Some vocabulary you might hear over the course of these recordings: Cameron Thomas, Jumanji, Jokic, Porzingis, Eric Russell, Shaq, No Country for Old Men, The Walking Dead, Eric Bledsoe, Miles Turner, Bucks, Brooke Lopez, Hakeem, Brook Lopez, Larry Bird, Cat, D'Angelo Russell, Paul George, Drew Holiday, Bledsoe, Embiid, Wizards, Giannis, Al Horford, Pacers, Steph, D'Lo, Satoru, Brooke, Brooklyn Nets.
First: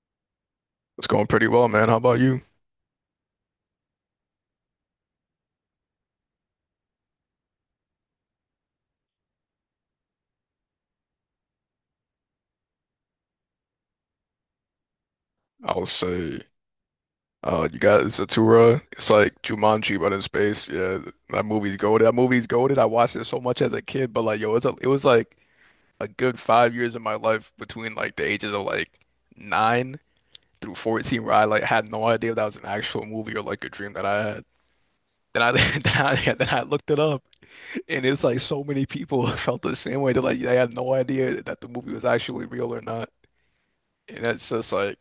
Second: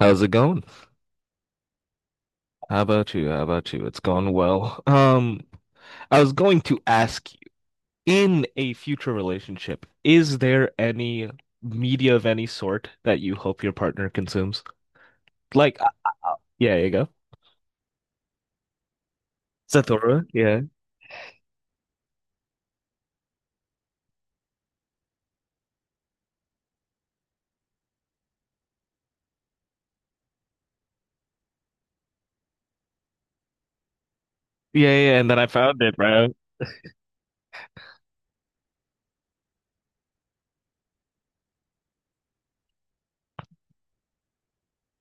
How's it going? It's going pretty well, man. How about you? How about you? How about you? It's gone well. I was going to ask you, in a future relationship, is there any media of any sort that you hope your partner consumes? I Like, would say, yeah, you go. You got Zathura. It's like Jumanji, but in Satoru, yeah. space. Yeah, that movie's goated. That movie's goated. I watched it so much as a kid, but like, yo, it was like a good 5 years of my life between like the ages of like 9 through 14 where I like had no idea if that was an actual movie or like a dream that I had. Yeah, yeah, and then Then I I, found it, bro. yeah, then I looked it up, and it's like so many people felt the same way. They're like, they had no idea that the movie was actually real or not. And that's just like,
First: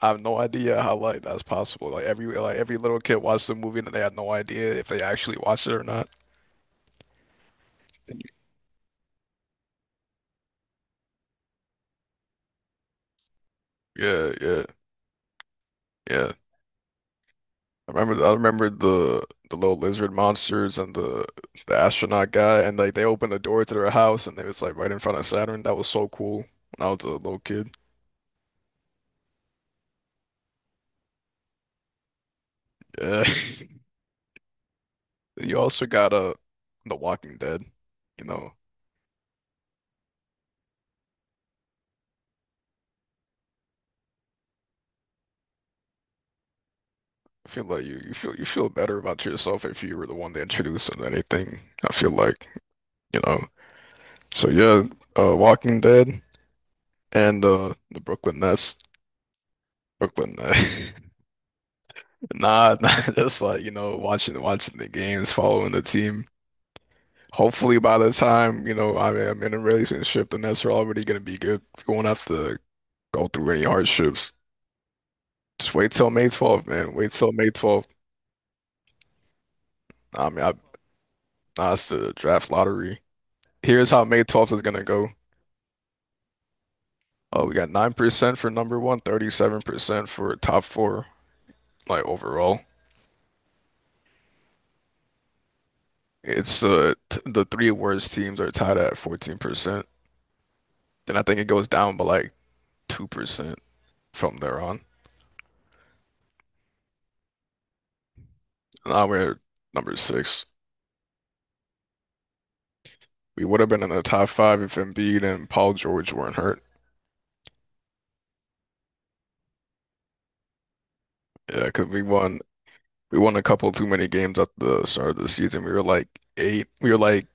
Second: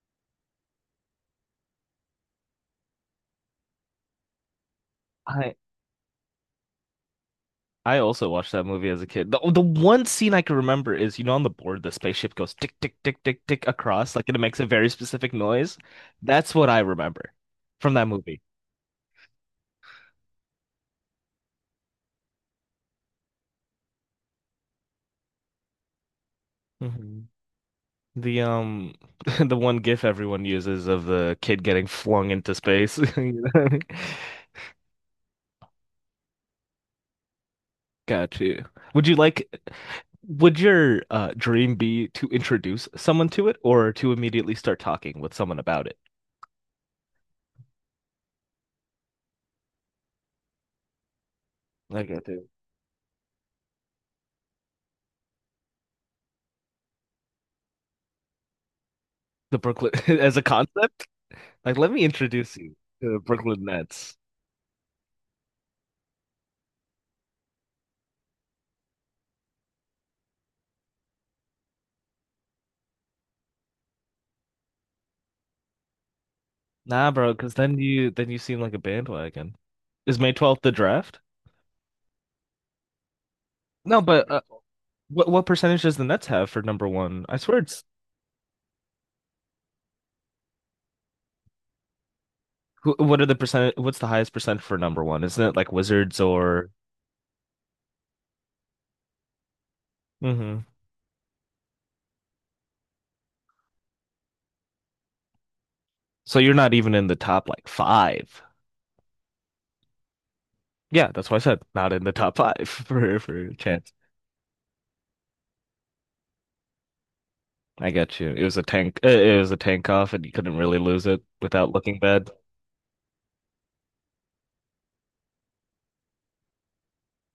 I have no idea how like that's possible. Like every little kid watched the movie and they had no idea if they actually I watched it or not. I also watched that movie as a kid. The one scene I can remember is, on the board the spaceship goes tick tick tick tick tick across, like Yeah, and it makes yeah, a very specific noise. yeah. That's what I remember I from that remember I movie. remember the little lizard monsters and the astronaut guy, and like they opened the door to their house and it was like right in front of Saturn. That was so cool when I was a little kid. The the one GIF everyone uses of the kid getting flung into space. Yeah. You know? You also got The Walking Dead. You Got know, you. Would you like would your dream be to introduce someone to it or to immediately start talking with someone about it? I feel like you feel better about yourself if you were the one that introduced it to anything. I I feel got you. like, you know. So yeah, Walking Dead and the Brooklyn Nets, The Brooklyn Brooklyn as a Nets. concept? Like let me introduce you Nah, nah, to the just like Brooklyn you know, Nets. watching the games, following the team. Hopefully, by the time I mean, I'm in a relationship, the Nets are already gonna be good. You won't have to go through any hardships. Just wait till May 12th, man. Nah, Wait till bro, May because then 12th. you then you seem like a bandwagon. Is Nah, I May mean, 12th the draft? It's the draft lottery. Here's No, how May but 12th is gonna go. what percentage does the Nets have for number one? I Oh, we swear got it's 9% for number one, 37% for top four, like overall. What are the percent? What's the highest percent for number one? Isn't it like Wizards It's or? T the three worst teams are tied at 14%. Hmm. Then I think it goes down by like 2% from there on. So you're not even in the top like five. Now we're number six. Yeah, that's why I said not in the top five for We for would have been in chance. the top five if Embiid and Paul George weren't hurt. I got you. It was a tank. It was a tank off, and you couldn't really lose it Yeah, without because looking we bad. won we won a couple too many games at the start of the season. We were like eight we were like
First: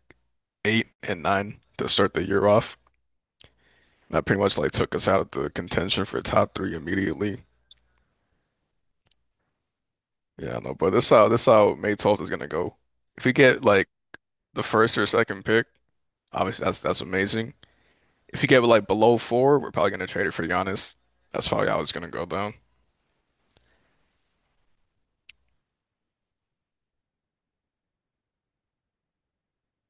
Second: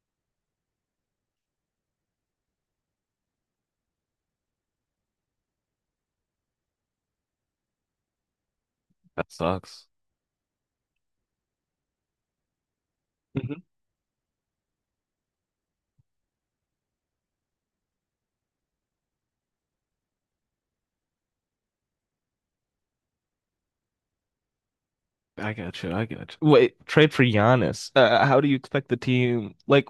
eight and nine to start the year off. That pretty much like took us out of the contention for top three immediately. That sucks. Yeah, I know, but this how May 12th is gonna go. If we get Hmm. like the first or second pick, obviously, that's amazing. If you get like below four, we're probably gonna trade it for Giannis. That's probably how it's gonna go down. I got you. I got you. Wait, trade for Giannis. How do you expect the team? Like,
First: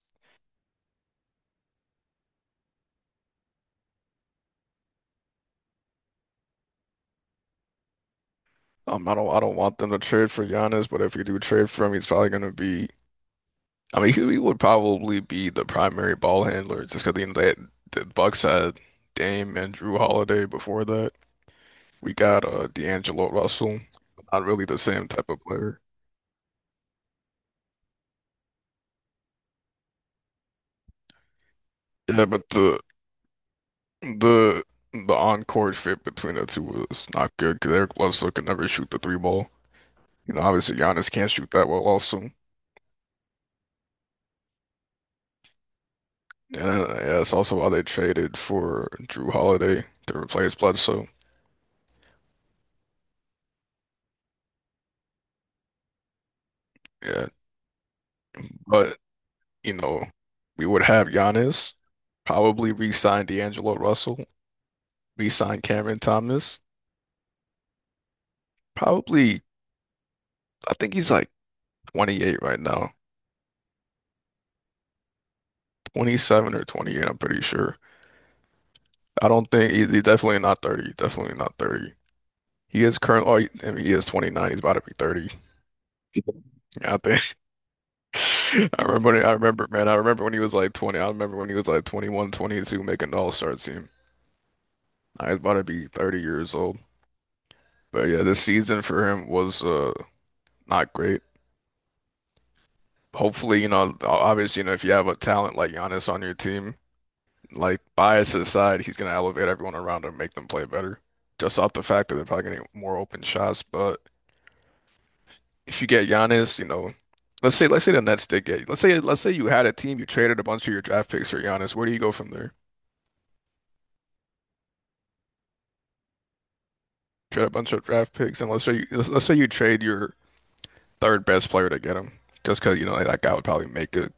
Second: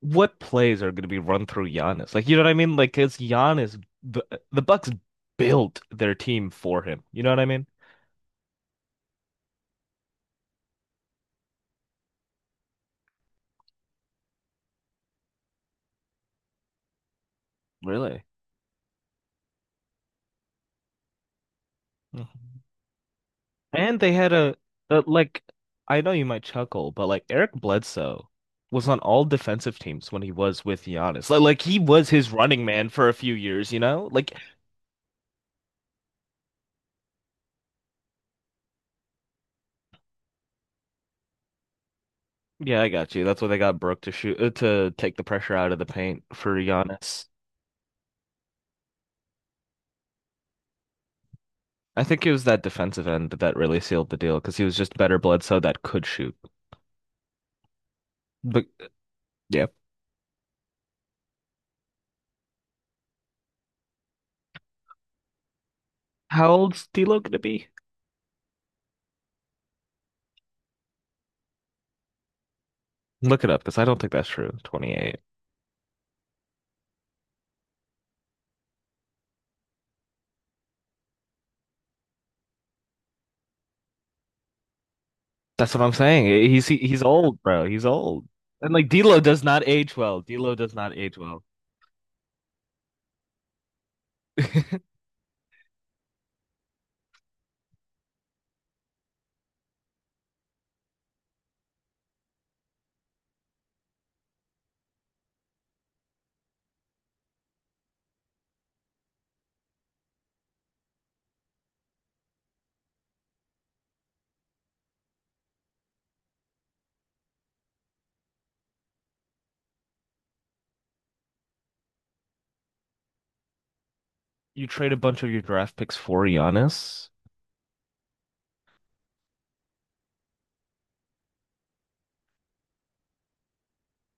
what plays are going to be run through Giannis? Like, you know what I mean? Like, it's Giannis. The Bucks built their team for him. You know what I mean? I don't want them to trade for Giannis, but if you do trade for him, he's probably gonna be. I mean, he would probably be the primary ball handler just because you know, the Really? Bucks had Dame and Drew Holiday before that. We got Mhm. D'Angelo Russell, And they had not a, really the a same type like of player. I know you might chuckle, but like Eric Bledsoe was on all defensive teams when he was with Giannis. Like he was Yeah, his but running man for a few years, you know? Like the the on-court fit between the two was not good because Eric Russell could never shoot the three ball. You know, obviously Giannis can't shoot that well also. yeah, I got you. That's why they got Brooke to shoot to take the pressure out of the paint for Yeah, yeah, Giannis. that's also why they traded for Drew Holiday to replace Bledsoe. I think it was that defensive end that really sealed the deal because he was just better Bledsoe that could shoot. Yeah. But But, yeah. you know, we would have Giannis, probably re-sign D'Angelo Russell, re-sign Cameron How Thomas. old's D'Lo gonna be? Probably I think he's like 28 right now. Look it up because I don't think that's true. 28. 27 or 28, I'm pretty sure. I don't think he's definitely not 30. Definitely not 30. He is current. Oh, I mean, he is 29. He's about to be 30. That's what I'm saying. He's he, Yeah, I he's think old, bro. He's old. And like D'Lo I does not remember, man. I age well. remember when he was D'Lo like does not 20. I age remember well. when he was like 21, 22, making the All-Star team. I was about to be 30 years old. But yeah, this season for him was not great. Hopefully, obviously, if you have a talent like Giannis on your team, like bias aside, he's gonna elevate everyone around him, make them play better. Just off the fact that they're probably getting more open shots. But if you get Giannis, let's say the Nets did get, let's say you had a team, you traded a bunch of your draft picks for Giannis. Where do you go from there? You trade a bunch of your draft picks for Giannis. Trade a bunch of draft picks, and let's say let's say you trade your third best player to get him, just because like, that guy would probably make a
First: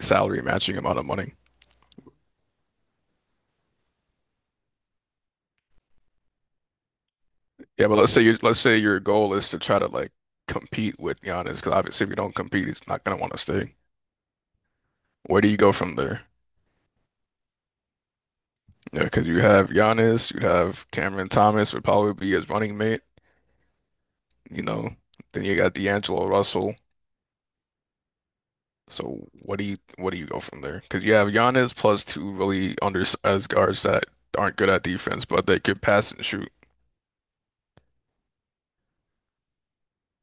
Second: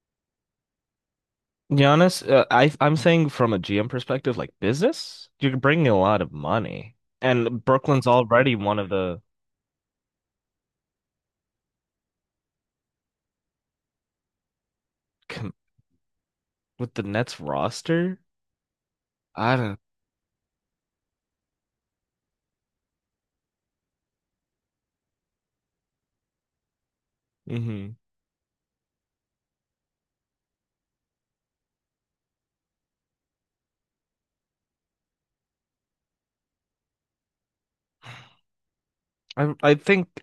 salary matching amount of money. Giannis, I'm saying from a GM perspective, like business, you're bringing a lot of money, and Yeah, but Brooklyn's let's say you already let's say one of your the goal is to try to like compete with Giannis, because obviously if you don't compete, he's not gonna want to stay. Where do com you go from there? with the Nets roster. Yeah, because you I have don't. Giannis, you have Cameron Thomas would probably be his running mate, you know. Then you got D'Angelo Russell. Hmm. So what do you go from there? Because you have Giannis plus two really undersized guards that aren't good at defense, but they could pass and shoot. I think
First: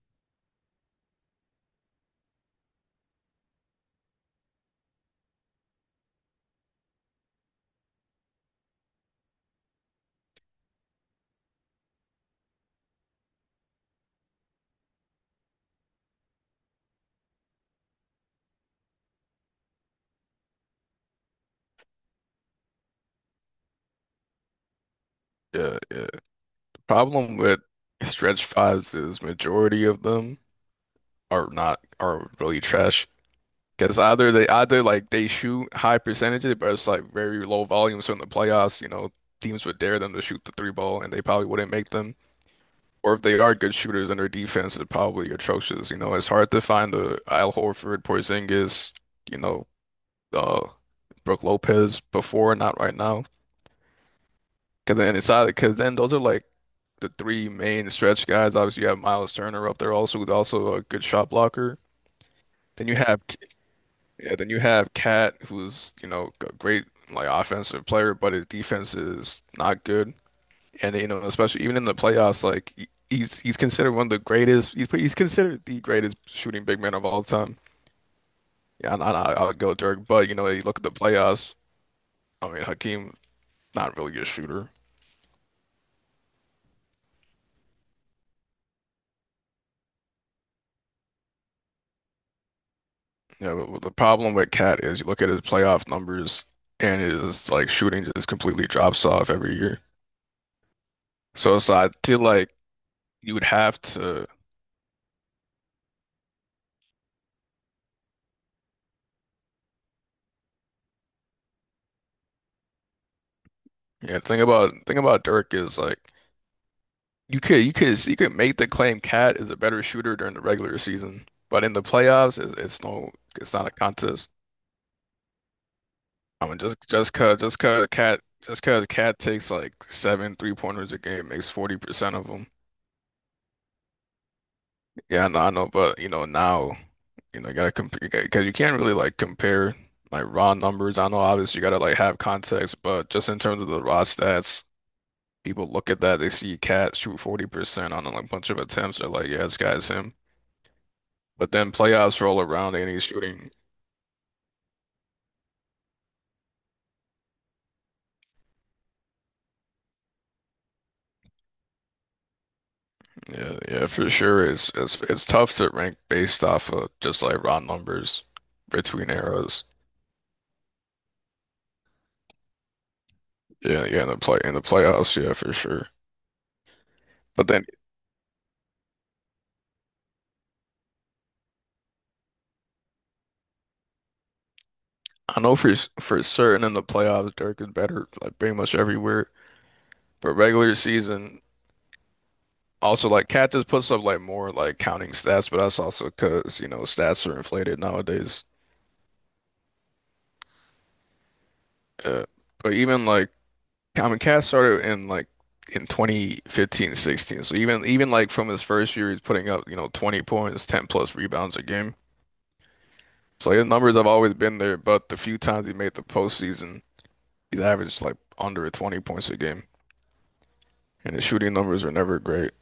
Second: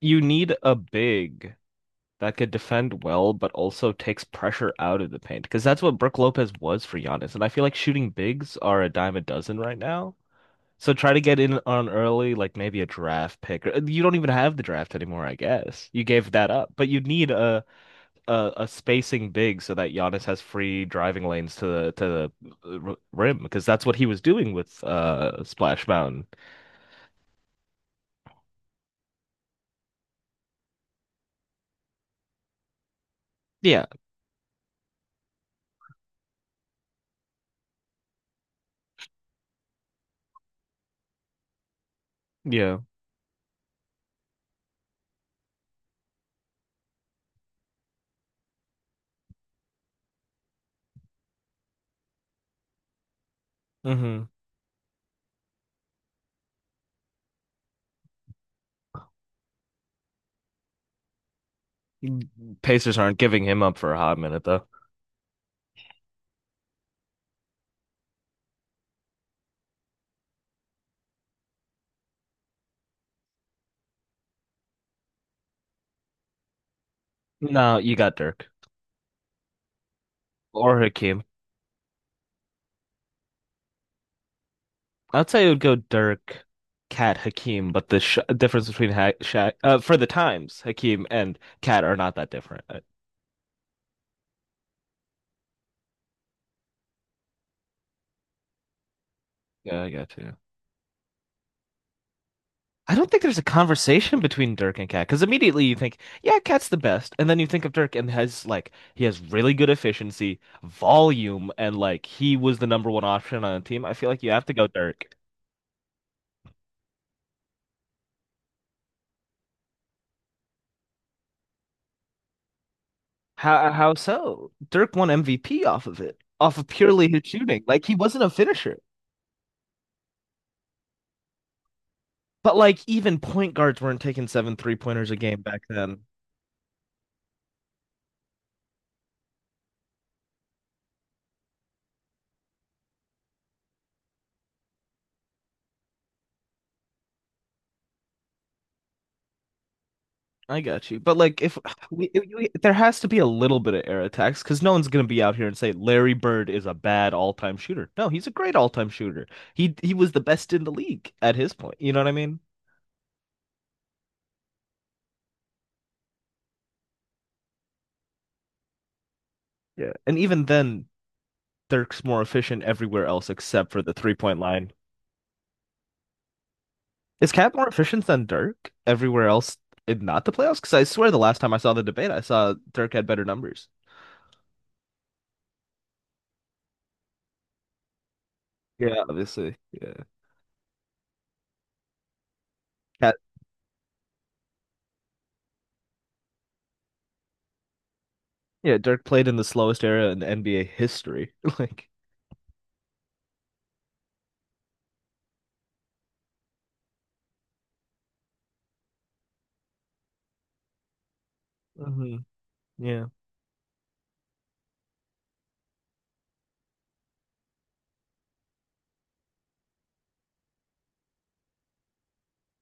you need a big that could defend well, but also takes pressure out of the paint because that's what Brook Lopez was for Giannis. And I feel like shooting bigs are a dime a dozen right now. So try to get in on early, like maybe a draft pick. You don't even have the draft anymore, I guess. You gave that up, but you need a spacing big so that Giannis has free driving lanes to the rim because that's what he was doing with Yeah, Splash yeah. Mountain. Problem with stretch fives is majority of them are not are really trash. Yeah, Because either they either like they shoot high percentages, but it's like very low volumes from the playoffs. You know, teams would dare them to shoot the three ball, and they probably wouldn't make them. yeah. Or if they are good shooters, and their defense is probably atrocious. You know, it's hard to find a Al Horford, Porzingis, you know, uh Brooke Lopez before, not right now. Hmm. Because then those are like the three main stretch guys. Obviously, you have Miles Turner up there also, who's also a good shot blocker. Then you Pacers aren't have giving him up for a hot yeah, minute then you though. have Cat, who's a great like offensive player, but his defense is not good. And especially even in the playoffs, like he's considered one of the greatest. He's considered the greatest shooting big man of all time. No, you got Dirk. Yeah, I would go Dirk, but you look Or at the Hakeem. playoffs. I mean, Hakeem, not really a shooter. I'd say it would go Dirk, Cat, Hakeem, but the sh difference between ha Shaq, for the times, Hakeem and Cat are not that different. Yeah, the problem with Cat is you look at his playoff numbers and his like shooting just completely drops off every year. Yeah, I got you. So, I feel like I don't think you there's a would have conversation to between Dirk and Cat because immediately you think, yeah, Cat's the best, and then you think of Dirk and has like he has really good efficiency, volume, and like he was the number one option on a team. I feel yeah, the like you thing have to go about the thing Dirk. about Dirk is like you could make the claim Cat is a better shooter during the regular season, but in the playoffs it's not a How contest. so? Dirk won MVP off of it, I off mean of just purely just his cause just shooting. Like cause he Cat wasn't a just finisher. cause Cat takes like 7 three pointers a game, makes 40% of them. But like even point guards weren't taking seven three pointers a Yeah, game I back know, but then. Now, you gotta compare because you can't really like compare like raw numbers. I know obviously you gotta like have context, but just in terms of the raw stats, people look at that, they see Cat shoot 40% on like a like, bunch of attempts, they're like, yeah, this guy's him. I got you. But like But if then playoffs roll we there around and has he's to be a shooting. little bit of air attacks because no one's gonna be out here and say Larry Bird is a bad all-time shooter. No, he's a great all-time shooter. He was the best in the league at his point. You know what I mean? Yeah, yeah, for sure. It's tough to rank based off of just like raw numbers between eras. Yeah. And even then, Dirk's more efficient everywhere else except for Yeah, the yeah, three-point in the line. playoffs, yeah, for sure. Is But Cat then more efficient than Dirk everywhere else in not the playoffs? Because I swear the last time I saw the debate, I saw Dirk had better numbers. I know for certain in the playoffs, Dirk is better like pretty much Yeah, everywhere. obviously. Yeah. But regular season, also Cat like Cat just puts up like more like counting stats, but that's also because stats are inflated nowadays. Yeah, Dirk played in the slowest era in NBA history. Like, Uh, but even like I mean, Cat started in like in 2015-16, so even like from his first year, he's putting up 20 points, 10 plus rebounds a game. hmm yeah, So his numbers have always been there, but the few times he made the postseason, he's averaged like under 20 points a game, and his shooting numbers are never great.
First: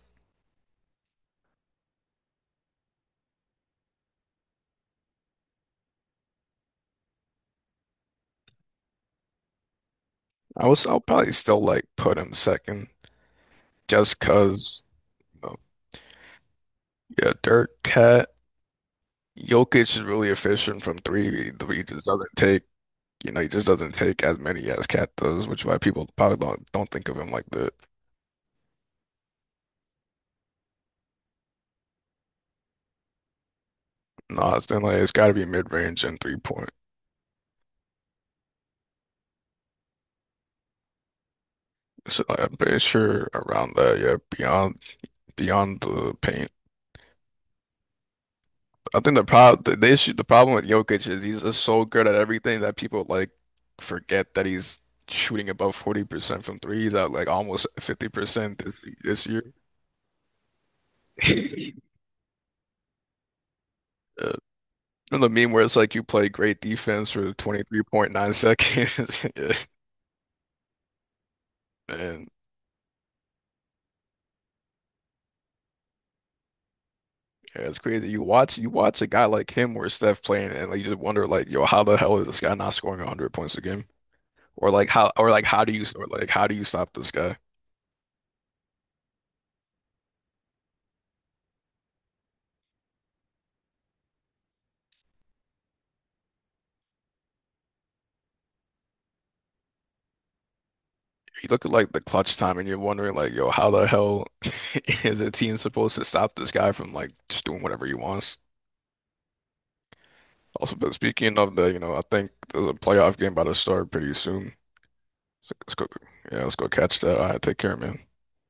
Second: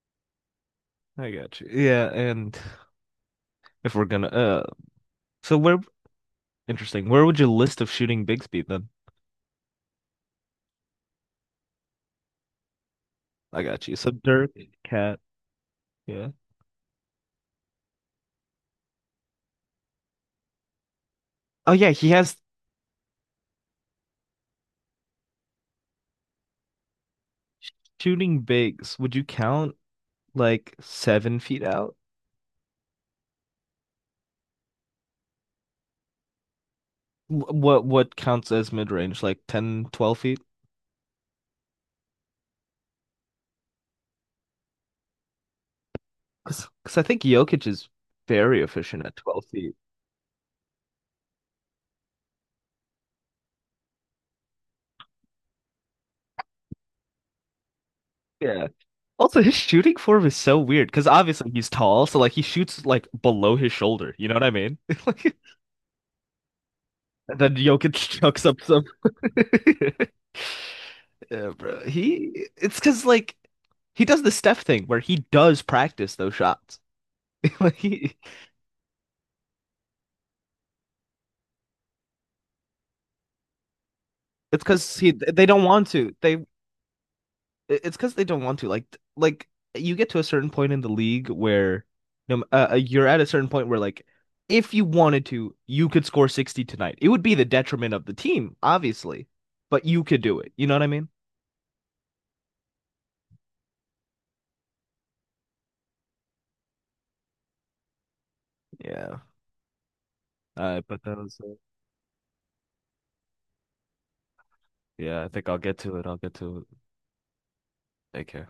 I got you. Yeah, and if we're gonna, so where, interesting, where would you list of shooting bigs be then? I'll probably still like put him second, I got you. So just Dirk, 'cause Cat, you know, yeah. yeah, Dirk, Cat. Jokic is really efficient from three. Oh Three yeah, just he has doesn't take you know, he just doesn't take as many as Cat does, which is why people probably don't think of him like that. shooting bigs. Would you count like 7 feet out? No, it's then like it's gotta be mid range and 3-point. What counts as mid range? Like ten, twelve 12 feet? So like, I'm pretty sure around that, yeah, beyond the paint. Because I think Jokic is very I efficient at think the 12 problem, feet. The issue, the problem with Jokic is he's just so good at everything that people like forget that he's shooting above 40% from threes at like almost 50% Yeah. this Also, year. his shooting form is so weird because obviously he's tall, so like he shoots like below his shoulder. You Uh, know what I mean? you know the Like, meme where it's like you play great defense for and then Jokic 23.9 chucks up some. seconds. Yeah, bro. Yeah, man, He It's because like he does the Steph thing where he does practice those shots. yeah, Like it's crazy. he, You watch a guy like him or Steph playing and like you just wonder like, yo, how the hell is this guy not scoring 100 points a game? it's because he they don't want Or to. like how do you stop this guy? It's because they don't want to. Like, you get to a certain point in the league where, no, you're at a certain point where like, if you wanted to, you could score 60 tonight. It would be the detriment of the team, obviously, but you could do it. You know what I mean? You look at like the clutch time and you're wondering like, yo, how the hell is a team supposed to stop this guy from like just doing whatever he wants? Yeah. Also, but But that was speaking of I think there's a playoff game about to start pretty soon. yeah, I think So I'll let's get go. to it. I'll get Yeah, let's to go it. catch that. All right, take care, man. Take care.